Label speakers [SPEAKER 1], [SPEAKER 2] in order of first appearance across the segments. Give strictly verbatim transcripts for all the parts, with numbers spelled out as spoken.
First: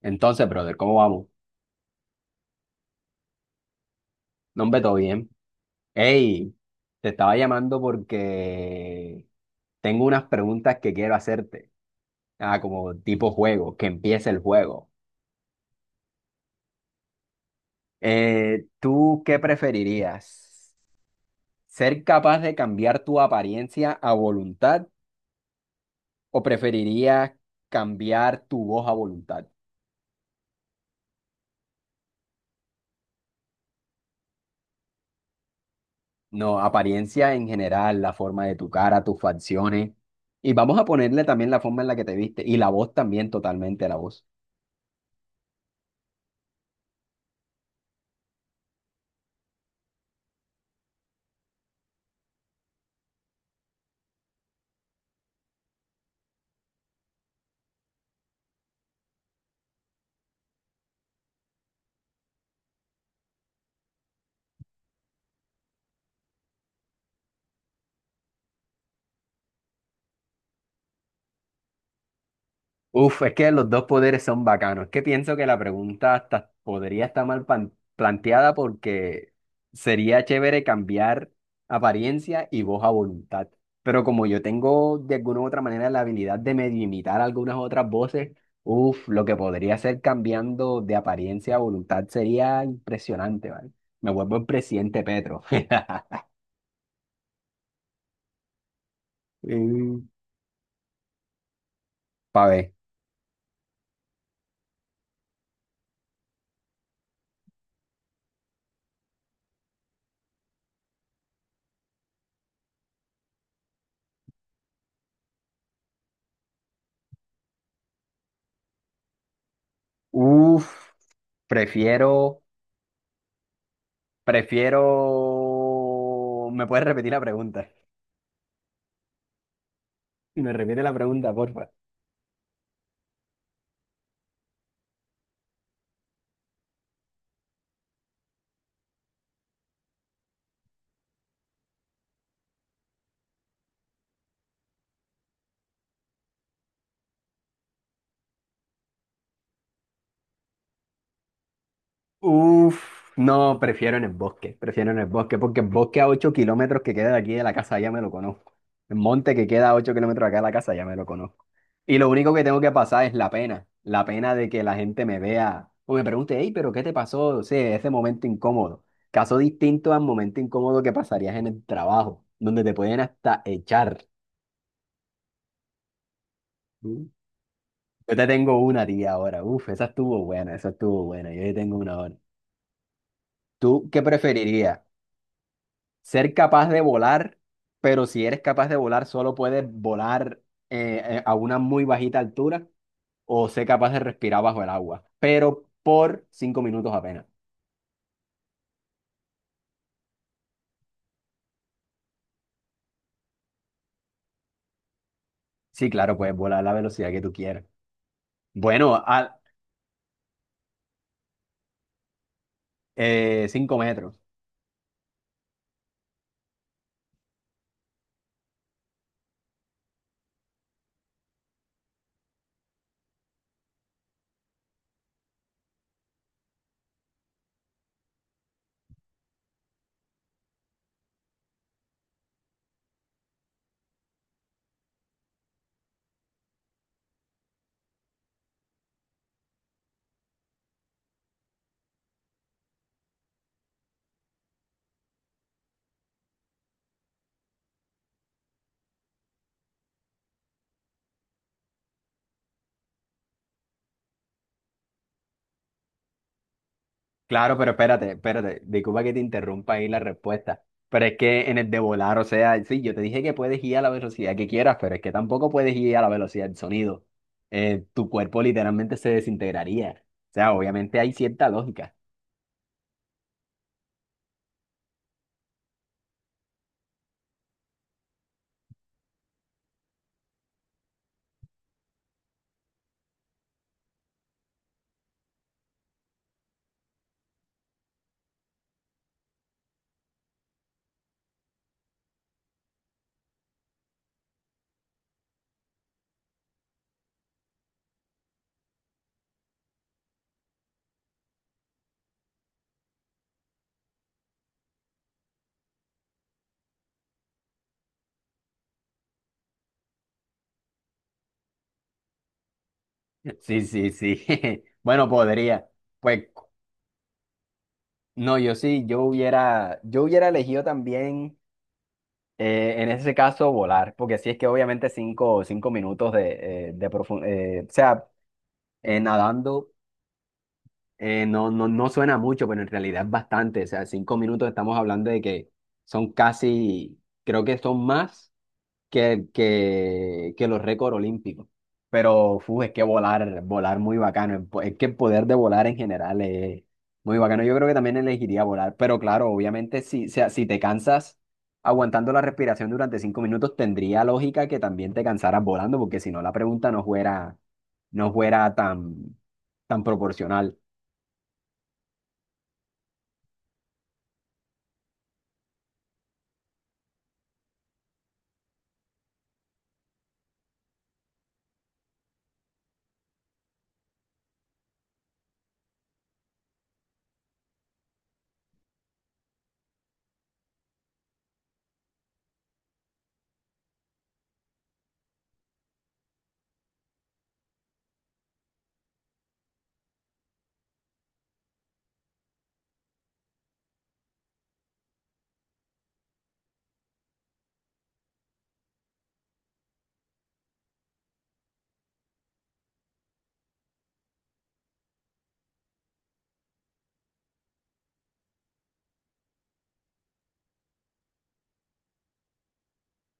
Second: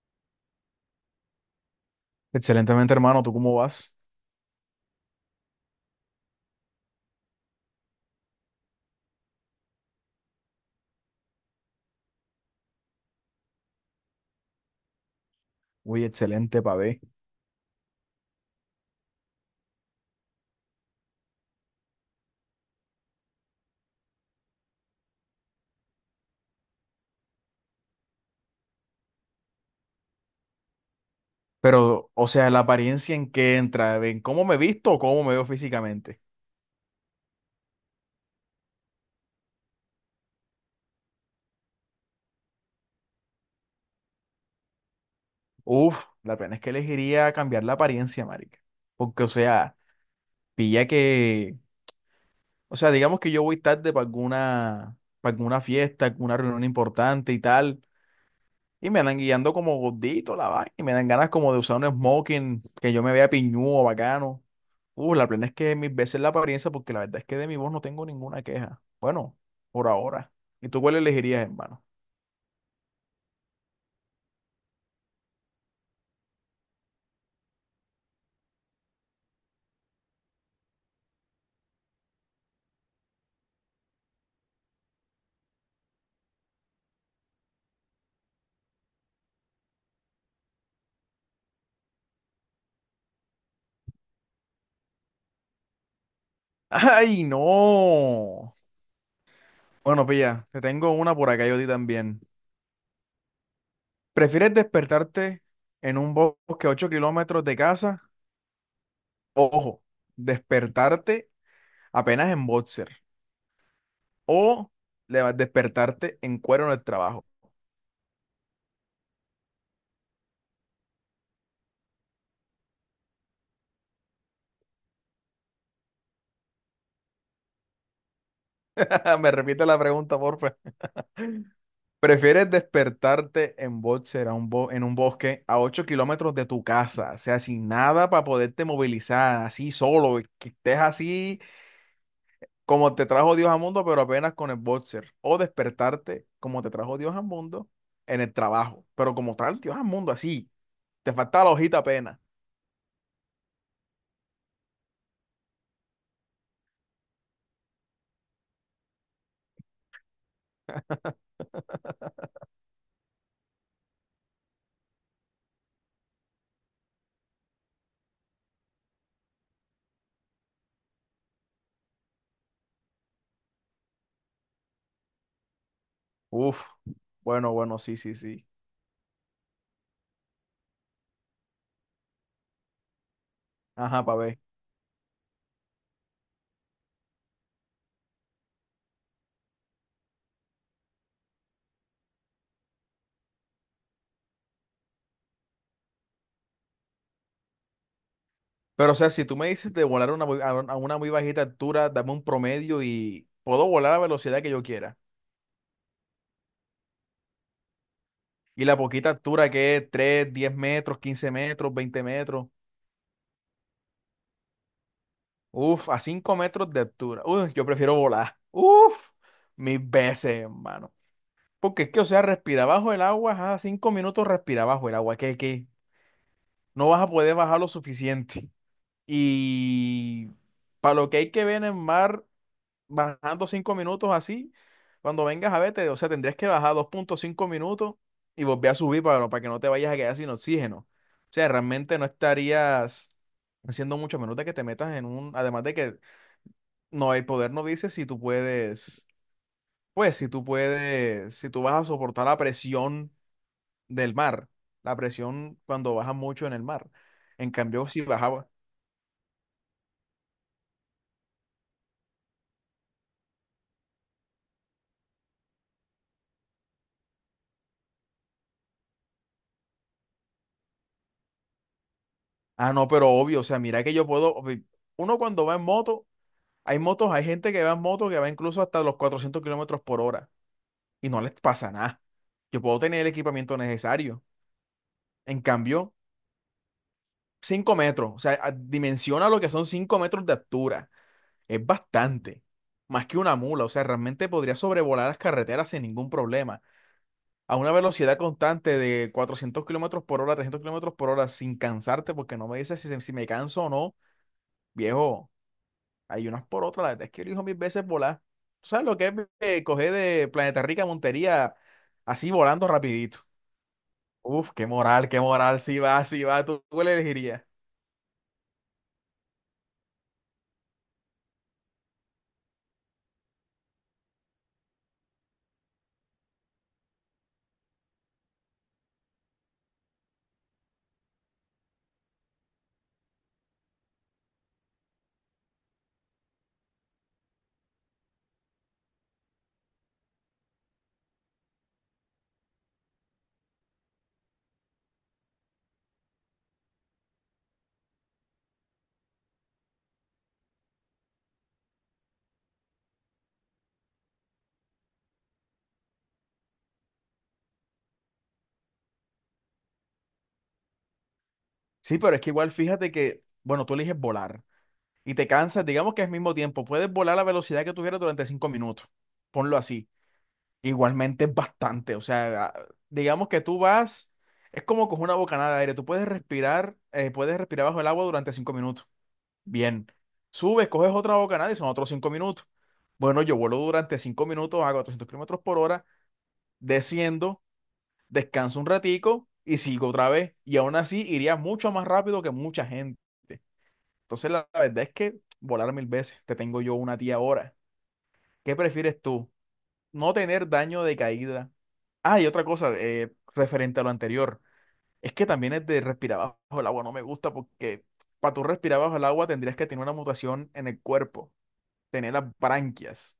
[SPEAKER 1] Entonces, brother, ¿cómo vamos?
[SPEAKER 2] Excelentemente, hermano, ¿tú cómo vas?
[SPEAKER 1] No, hombre, todo bien. Hey, te estaba llamando porque tengo unas preguntas que quiero hacerte. Ah, como tipo juego, que empiece el juego.
[SPEAKER 2] Uy, excelente, pavé.
[SPEAKER 1] Eh, ¿tú qué preferirías? ¿Ser capaz de cambiar tu apariencia a voluntad o preferirías cambiar tu voz a voluntad?
[SPEAKER 2] Pero, o sea, la apariencia en que entra, ¿en cómo me visto o cómo me veo físicamente?
[SPEAKER 1] No, apariencia en general, la forma de tu cara, tus facciones. Y vamos a ponerle también la forma en la que te viste y la voz también, totalmente la voz.
[SPEAKER 2] Uf, la pena es que elegiría cambiar la apariencia, marica. Porque, o sea, pilla que, o sea, digamos que yo voy tarde para alguna, para alguna fiesta, alguna reunión importante y tal. Y me andan guiando como gordito la vaina. Y me dan ganas como de usar un smoking que yo me vea piñudo, bacano. Uh, la plena es que mis veces la apariencia, porque la verdad es que de mi voz no tengo ninguna queja. Bueno, por ahora. ¿Y tú cuál elegirías, hermano?
[SPEAKER 1] Uf, es que los dos poderes son bacanos. Es que pienso que la pregunta hasta podría estar mal pan- planteada porque sería chévere cambiar apariencia y voz a voluntad. Pero como yo tengo de alguna u otra manera la habilidad de medio imitar algunas otras voces, uf, lo que podría hacer cambiando de apariencia a voluntad sería impresionante, ¿vale? Me vuelvo el presidente Petro.
[SPEAKER 2] ¡Ay, no! Bueno,
[SPEAKER 1] Mm,
[SPEAKER 2] pilla, te tengo una por acá yo di también.
[SPEAKER 1] Pa' ver.
[SPEAKER 2] ¿Prefieres despertarte en un bosque a ocho kilómetros de casa? Ojo, despertarte apenas en boxer. O le- despertarte en cuero en el trabajo.
[SPEAKER 1] Uf, prefiero. Prefiero... ¿Me puedes repetir la pregunta?
[SPEAKER 2] Ah, me repite la pregunta,
[SPEAKER 1] Me
[SPEAKER 2] porfa.
[SPEAKER 1] repite la pregunta, porfa.
[SPEAKER 2] ¿Prefieres despertarte en boxer a un bo- en un bosque a ocho kilómetros de tu casa? O sea, sin nada para poderte movilizar, así solo, que estés así como te trajo Dios al mundo, pero apenas con el boxer. O despertarte como te trajo Dios al mundo en el trabajo, pero como tal Dios al mundo, así. Te falta la hojita apenas.
[SPEAKER 1] Uf, no, prefiero en el bosque, prefiero en el bosque, porque el bosque a ocho kilómetros que queda de aquí de la casa ya me lo conozco. El monte que queda a ocho kilómetros de acá de la casa ya me lo conozco. Y lo único que tengo que pasar es la pena, la pena de que la gente me vea o me pregunte, hey, pero ¿qué te pasó? O sea, ese momento incómodo. Caso distinto al momento incómodo que pasarías en el trabajo, donde te pueden hasta echar.
[SPEAKER 2] Uf, bueno, bueno, sí, sí,
[SPEAKER 1] Yo te
[SPEAKER 2] sí.
[SPEAKER 1] tengo una a ti ahora. Uf, esa estuvo buena, esa estuvo buena. Yo te tengo una ahora. ¿Tú qué
[SPEAKER 2] Ajá, pa ver.
[SPEAKER 1] preferirías? ¿Ser capaz de volar, pero si eres capaz de volar, solo puedes volar eh, eh, a una muy bajita altura? ¿O ser capaz de respirar bajo el agua, pero por cinco minutos apenas?
[SPEAKER 2] Pero, o sea, si tú me dices de volar a una, muy- a un- a una muy bajita altura, dame un promedio y puedo volar a la velocidad que yo quiera.
[SPEAKER 1] Sí, claro, puedes volar a la velocidad que tú quieras.
[SPEAKER 2] Y la
[SPEAKER 1] Bueno,
[SPEAKER 2] poquita
[SPEAKER 1] a
[SPEAKER 2] altura que es tres, diez metros, quince metros, veinte metros.
[SPEAKER 1] eh, cinco metros.
[SPEAKER 2] Uf, a cinco metros de altura. Uf, yo prefiero volar. Uf, mil veces, hermano. Porque es que, o sea, respira bajo el agua, ajá, cinco minutos respira bajo el agua. ¿Qué, qué? No vas a poder bajar lo suficiente. Y para lo que hay que ver en el mar. Bajando cinco minutos así, cuando vengas a verte, o sea, tendrías que bajar dos punto cinco minutos y volver a subir para, no, para que no te vayas a quedar sin oxígeno. O sea, realmente no estarías haciendo mucho a menos de que te metas en un, además de que no, el poder no dice si tú puedes, pues si tú puedes, si tú vas a soportar la presión del mar, la presión cuando bajas mucho en el mar. En
[SPEAKER 1] Claro, pero
[SPEAKER 2] cambio, si
[SPEAKER 1] espérate,
[SPEAKER 2] bajaba,
[SPEAKER 1] espérate, disculpa que te interrumpa ahí la respuesta, pero es que en el de volar, o sea, sí, yo te dije que puedes ir a la velocidad que quieras, pero es que tampoco puedes ir a la velocidad del sonido. Eh, tu cuerpo literalmente se desintegraría. O sea, obviamente hay cierta lógica.
[SPEAKER 2] ah, no, pero obvio, o sea, mira que yo puedo, uno cuando va en moto. Hay motos, hay gente que va en moto que va incluso hasta los cuatrocientos kilómetros por hora y no les pasa nada. Yo puedo tener el equipamiento necesario. En cambio, cinco metros, o sea, a- dimensiona lo que son cinco metros de altura. Es bastante, más que una mula. O sea, realmente podría sobrevolar las carreteras sin ningún problema. A una velocidad constante de cuatrocientos kilómetros por hora, trescientos kilómetros por hora, sin cansarte, porque no me dices si, se- si me canso o no, viejo. Hay unas por otras, la verdad es que elijo mil veces volar. ¿Tú sabes lo que es eh, coger de Planeta Rica a Montería así volando rapidito?
[SPEAKER 1] Sí, sí, sí.
[SPEAKER 2] Uf, qué
[SPEAKER 1] Bueno,
[SPEAKER 2] moral, qué moral,
[SPEAKER 1] podría.
[SPEAKER 2] si va, si
[SPEAKER 1] Pues
[SPEAKER 2] va, tú, tú le elegirías.
[SPEAKER 1] no, yo sí, yo hubiera, yo hubiera elegido también, eh, en ese caso, volar, porque sí es que obviamente cinco, cinco minutos de, eh, de profundidad, o sea, eh, nadando. Eh, no, no, no suena mucho, pero en realidad es bastante. O sea, cinco minutos estamos hablando de que son casi, creo que son más que, que, que los récords olímpicos. Pero fu, es que volar, volar muy bacano. el po- Es que el poder de volar en general es muy bacano. Yo creo que también elegiría volar. Pero claro, obviamente, si, o sea, si te cansas aguantando la respiración durante cinco minutos, tendría lógica que también te cansaras volando, porque si no, la pregunta no fuera, no fuera tan, tan proporcional.
[SPEAKER 2] Sí, pero es que igual fíjate que, bueno, tú eliges volar y te cansas, digamos que es mismo tiempo, puedes volar a la velocidad que tú quieras durante cinco minutos, ponlo así. Igualmente es bastante, o sea, a- digamos que tú vas, es como coger una bocanada de aire, tú puedes respirar, eh, puedes respirar bajo el agua durante cinco minutos. Bien, subes, coges otra bocanada y son otros cinco minutos. Bueno, yo vuelo durante cinco minutos a cuatrocientos kilómetros por hora, desciendo, descanso un ratico y sigo otra vez. Y aún así iría mucho más rápido que mucha gente. Entonces la, la verdad es que volar mil veces, te tengo yo una tía ahora. ¿Qué prefieres tú? No tener daño de caída. Ah, y otra cosa, eh, referente a lo anterior, es que también es de respirar bajo el agua, no me gusta porque para tú respirar bajo el agua tendrías que tener una mutación en el cuerpo. Tener las branquias.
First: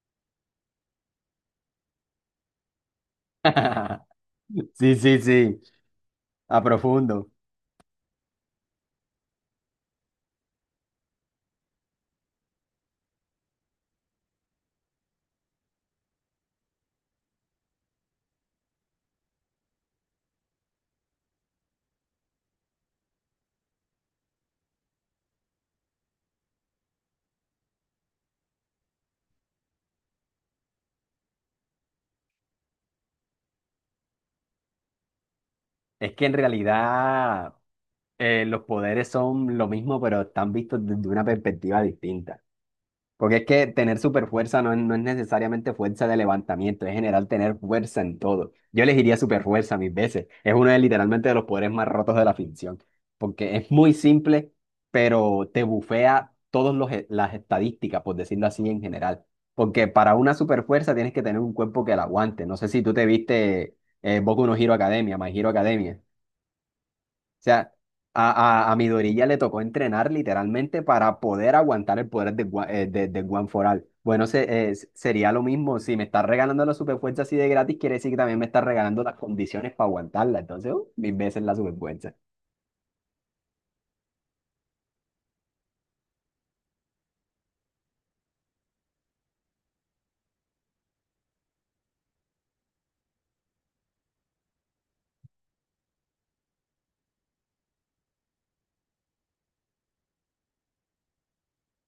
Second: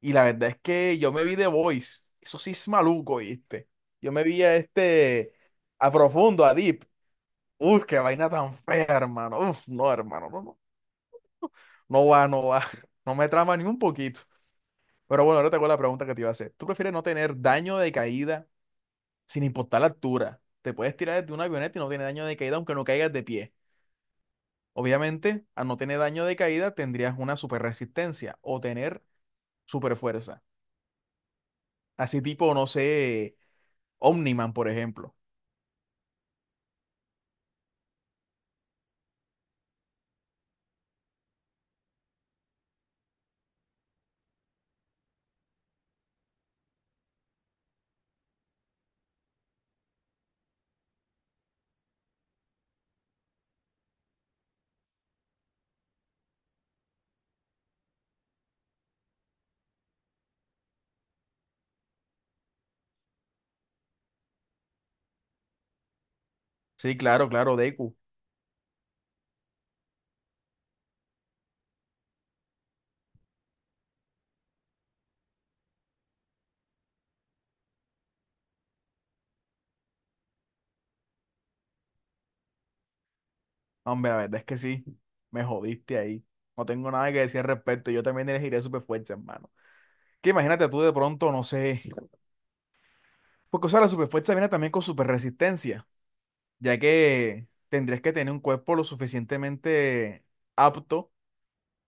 [SPEAKER 2] Y la verdad es que yo me vi The Voice. Eso sí es maluco, ¿viste? Yo me vi a
[SPEAKER 1] Sí, sí,
[SPEAKER 2] este,
[SPEAKER 1] sí,
[SPEAKER 2] a profundo, a
[SPEAKER 1] a
[SPEAKER 2] Deep.
[SPEAKER 1] profundo.
[SPEAKER 2] Uf, qué vaina tan fea, hermano. Uf, no, hermano, no, no. No va, no va. No me trama ni un poquito. Pero bueno, ahora te hago la pregunta que te iba a hacer. ¿Tú prefieres no tener daño de caída sin importar la altura? Te puedes tirar desde una avioneta y no tienes daño de caída aunque no caigas de pie. Obviamente, al no tener daño de caída, tendrías una super resistencia o tener super fuerza. Así tipo, no sé, Omniman, por ejemplo.
[SPEAKER 1] Es que en realidad eh, los poderes son lo mismo, pero están vistos desde una perspectiva distinta. Porque es que tener super fuerza no es, no es necesariamente fuerza de levantamiento, es general tener fuerza en todo. Yo elegiría super fuerza mil veces. Es uno de literalmente de los poderes más rotos de la ficción. Porque es muy simple, pero te bufea todas los e- las estadísticas, por decirlo así en general. Porque para una super fuerza tienes que tener un cuerpo que la aguante. No sé si tú te viste eh, Boku no Hero Academia, My Hero Academia.
[SPEAKER 2] Sí, claro,
[SPEAKER 1] O
[SPEAKER 2] claro,
[SPEAKER 1] sea,
[SPEAKER 2] Deku.
[SPEAKER 1] a, a, a Midoriya ya le tocó entrenar literalmente para poder aguantar el poder de, Gua- eh, de, de One For All. Bueno, se- eh, s- sería lo mismo. Si me estás regalando la superfuerza así de gratis, quiere decir que también me estás regalando las condiciones para aguantarla. Entonces, uh, mil veces la superfuerza.
[SPEAKER 2] No, hombre, la verdad es que sí, me jodiste ahí. No tengo nada que decir al respecto. Yo también elegiré superfuerza, hermano. Que imagínate tú de pronto, no sé. Porque, o sea, la superfuerza viene también con superresistencia, ya que tendrías que tener un cuerpo lo suficientemente apto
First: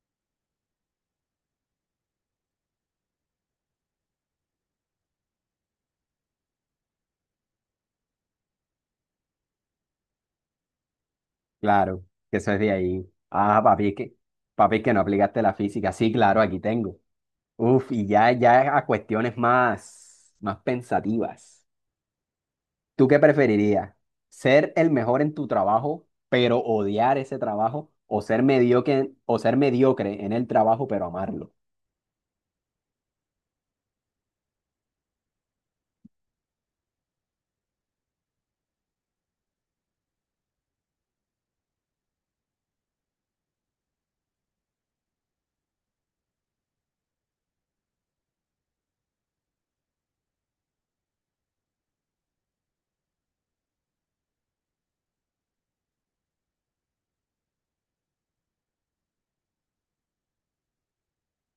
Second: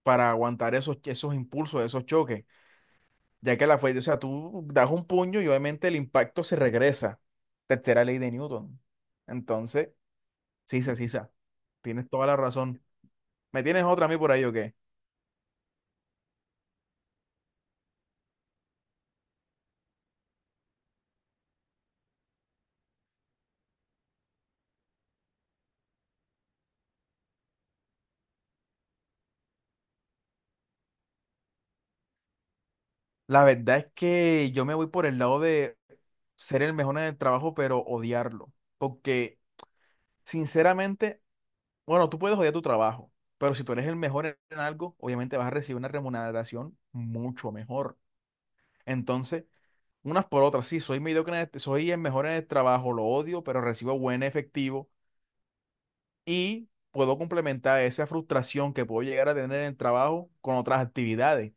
[SPEAKER 2] para aguantar esos, esos impulsos, esos choques. Ya que la fuerza, o sea, tú das un puño y obviamente el impacto se regresa. Tercera ley de Newton. Entonces, sí, sí, sí, sí.
[SPEAKER 1] Claro,
[SPEAKER 2] Tienes toda
[SPEAKER 1] que
[SPEAKER 2] la
[SPEAKER 1] eso es de
[SPEAKER 2] razón.
[SPEAKER 1] ahí. Ah,
[SPEAKER 2] ¿Me tienes
[SPEAKER 1] papi, es
[SPEAKER 2] otra a
[SPEAKER 1] que,
[SPEAKER 2] mí por ahí o qué?
[SPEAKER 1] papi, es que no aplicaste la física. Sí, claro, aquí tengo. Uf, y ya, ya a cuestiones más, más pensativas. ¿Tú qué preferirías? ¿Ser el mejor en tu trabajo, pero odiar ese trabajo? ¿O ser mediocre, o ser mediocre en el trabajo, pero amarlo?
[SPEAKER 2] La verdad es que yo me voy por el lado de ser el mejor en el trabajo, pero odiarlo. Porque, sinceramente, bueno, tú puedes odiar tu trabajo, pero si tú eres el mejor en en algo, obviamente vas a recibir una remuneración mucho mejor. Entonces, unas por otras, sí, soy mediocre en este- soy el mejor en el trabajo, lo odio, pero recibo buen efectivo y puedo complementar esa frustración que puedo llegar a tener en el trabajo con otras actividades.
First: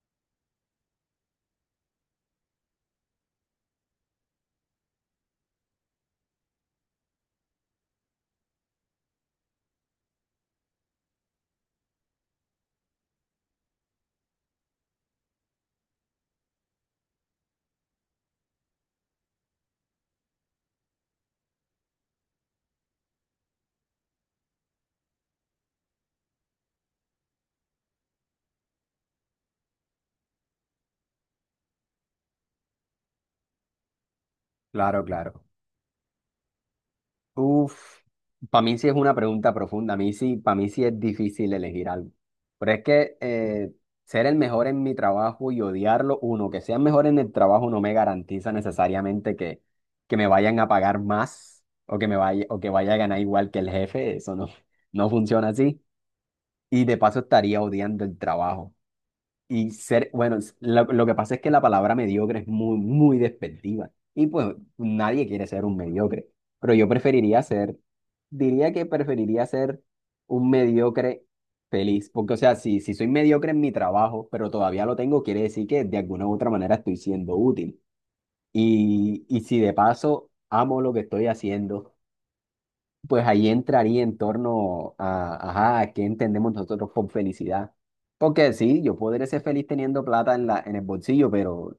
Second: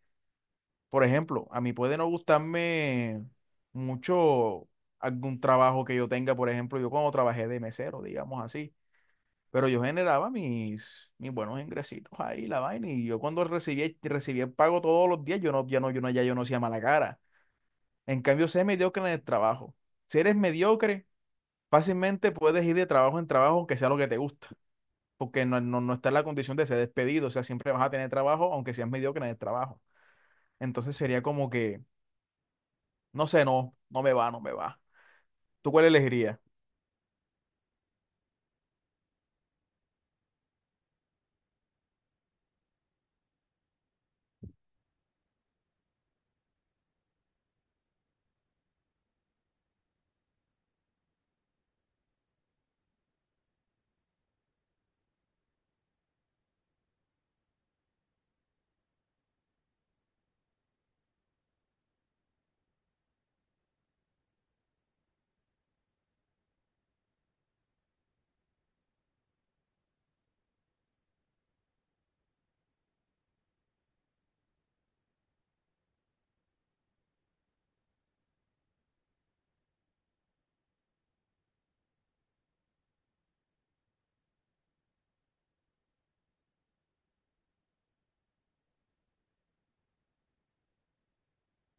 [SPEAKER 2] Por ejemplo, a mí puede no gustarme mucho algún trabajo que yo tenga, por ejemplo, yo cuando trabajé de mesero, digamos así, pero yo generaba mis, mis buenos ingresitos ahí, la vaina, y yo cuando recibía, recibía el pago todos los días, yo no, ya no, yo no, ya yo no hacía mala cara. En cambio, sé mediocre en el trabajo. Si eres mediocre, fácilmente puedes ir de trabajo en trabajo, aunque sea lo que te gusta, porque no, no, no está en la condición de ser despedido, o sea, siempre vas a tener trabajo, aunque seas mediocre en el trabajo. Entonces sería como que no sé, no, no me va, no me va.
[SPEAKER 1] Claro, claro.
[SPEAKER 2] ¿Tú cuál elegirías?
[SPEAKER 1] Uf, para mí sí es una pregunta profunda. A mí sí, para mí sí es difícil elegir algo. Pero es que eh, ser el mejor en mi trabajo y odiarlo, uno, que sea mejor en el trabajo no me garantiza necesariamente que, que me vayan a pagar más o que me vaya, o que vaya a ganar igual que el jefe. Eso no, no funciona así. Y de paso estaría odiando el trabajo. Y ser, bueno, s- lo, lo que pasa es que la palabra mediocre es muy, muy despectiva. Y pues nadie quiere ser un mediocre. Pero yo preferiría ser, diría que preferiría ser un mediocre feliz. Porque, o sea, si, si soy mediocre en mi trabajo, pero todavía lo tengo, quiere decir que de alguna u otra manera estoy siendo útil. Y, y si de paso amo lo que estoy haciendo. Pues ahí entraría en torno a, ajá, a qué entendemos nosotros por felicidad. Porque sí, yo podré ser feliz teniendo plata en la, en el bolsillo, pero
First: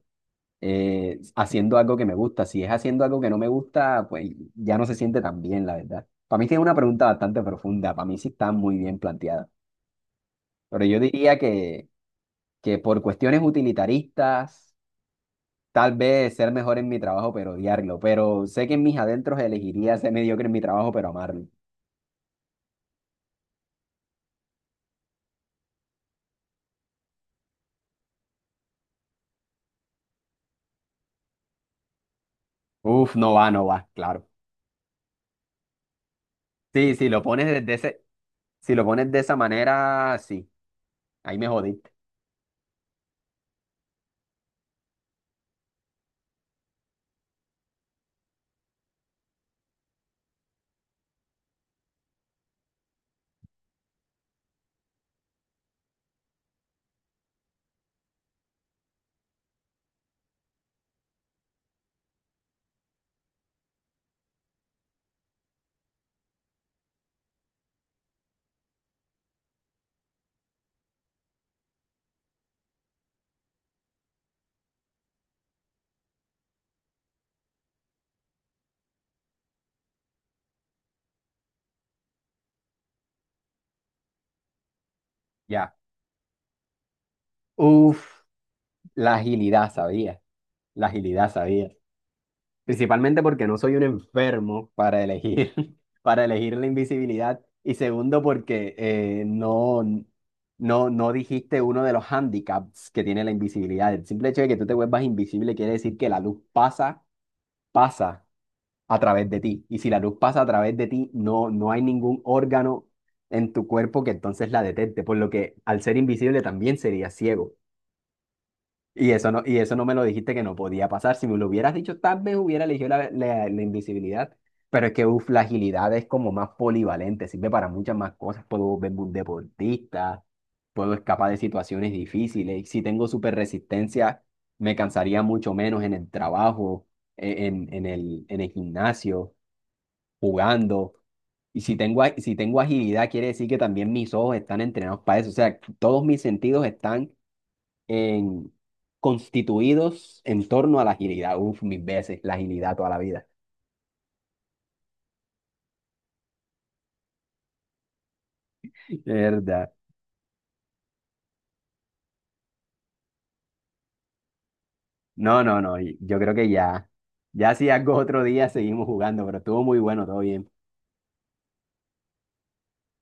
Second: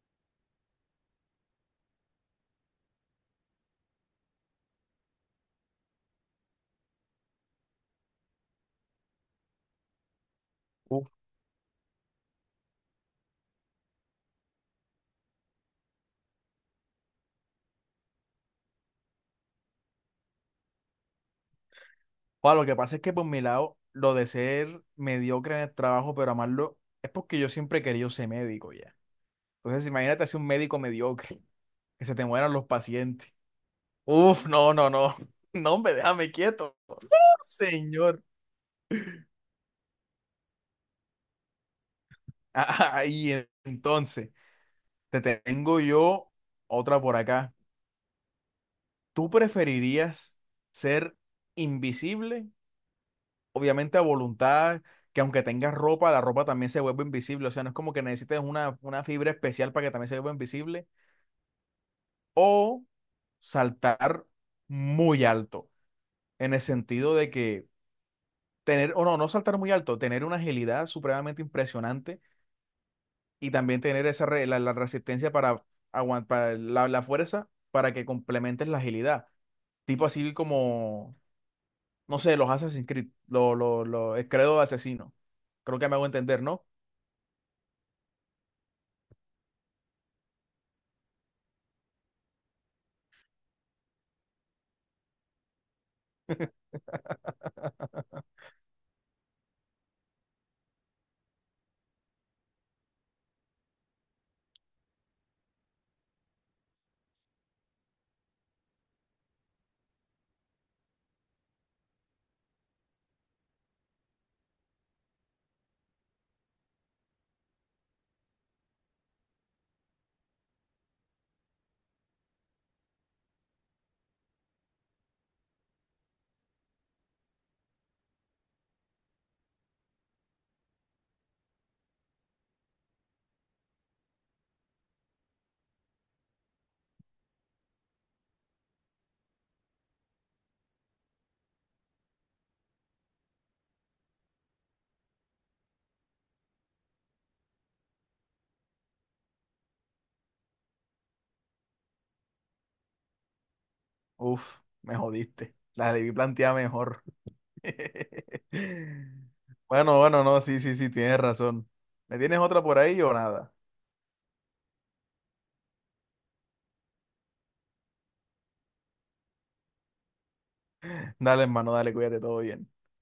[SPEAKER 1] eh, haciendo algo que me gusta. Si es haciendo algo que no me gusta, pues ya no se siente tan bien, la verdad. Para mí sí es una pregunta bastante profunda, para mí sí está muy bien planteada. Pero yo
[SPEAKER 2] Uf.
[SPEAKER 1] diría que, que por cuestiones utilitaristas, tal vez ser mejor en mi trabajo, pero odiarlo. Pero sé que en mis adentros elegiría ser mediocre en mi trabajo, pero amarlo.
[SPEAKER 2] Joder, lo que pasa es que por mi lado, lo de ser mediocre en el trabajo, pero amarlo, es porque yo siempre he querido ser médico ya. Entonces, imagínate ser un médico mediocre, que se te mueran los
[SPEAKER 1] Uf, no
[SPEAKER 2] pacientes.
[SPEAKER 1] va, no va, claro.
[SPEAKER 2] Uf, no, no, no. No, hombre, déjame quieto.
[SPEAKER 1] Sí, si lo pones desde ese,
[SPEAKER 2] Señor.
[SPEAKER 1] si lo pones de esa manera, sí, ahí me jodiste.
[SPEAKER 2] Ahí, en- entonces, te tengo yo otra por acá. ¿Tú preferirías ser invisible obviamente a voluntad, que aunque tengas ropa, la ropa también se vuelve invisible? O sea, no es como que necesites una, una fibra especial para que también se vuelva invisible. O saltar muy alto, en el sentido de que tener, o no, no saltar muy alto, tener una agilidad supremamente impresionante y también tener esa re- la, la resistencia para aguantar la, la fuerza para que complementes la agilidad. Tipo así como, no sé, los Assassin's Creed, lo, lo, lo, el credo de asesino.
[SPEAKER 1] Ya.
[SPEAKER 2] Creo que me hago entender, ¿no?
[SPEAKER 1] Uf, la agilidad, sabía. La agilidad, sabía. Principalmente porque no soy un enfermo para elegir, para elegir la invisibilidad. Y segundo, porque eh, no, no, no, dijiste uno de los handicaps que tiene la invisibilidad. El simple hecho de que tú te vuelvas invisible quiere decir que la luz pasa, pasa a través de ti. Y si la luz pasa a través de ti, no, no hay ningún órgano en tu cuerpo que entonces la detecte, por lo que al ser invisible también sería ciego. Y eso no, y eso no me lo dijiste que no podía pasar. Si me lo hubieras dicho, tal vez hubiera elegido la, la, la invisibilidad. Pero es que uf, la agilidad es como más polivalente, sirve para muchas más cosas. Puedo volverme un deportista, puedo escapar de situaciones difíciles. Y si tengo super resistencia, me cansaría mucho menos en el trabajo, e- en, en el, en el gimnasio jugando. Y si tengo, a- si tengo agilidad, quiere decir que también mis ojos están entrenados para eso. O sea, todos mis sentidos están en, constituidos en torno a la agilidad. Uf, mis veces, la agilidad toda la vida.
[SPEAKER 2] Uf, me jodiste. La debí plantear mejor.
[SPEAKER 1] Verdad.
[SPEAKER 2] Bueno, bueno, no, sí, sí, sí, tienes razón. ¿Me tienes otra por ahí o nada?
[SPEAKER 1] No, no, no. Y yo creo que ya, ya si algo otro día seguimos jugando, pero estuvo muy bueno, todo bien.
[SPEAKER 2] Dale, hermano, dale, cuídate, todo bien.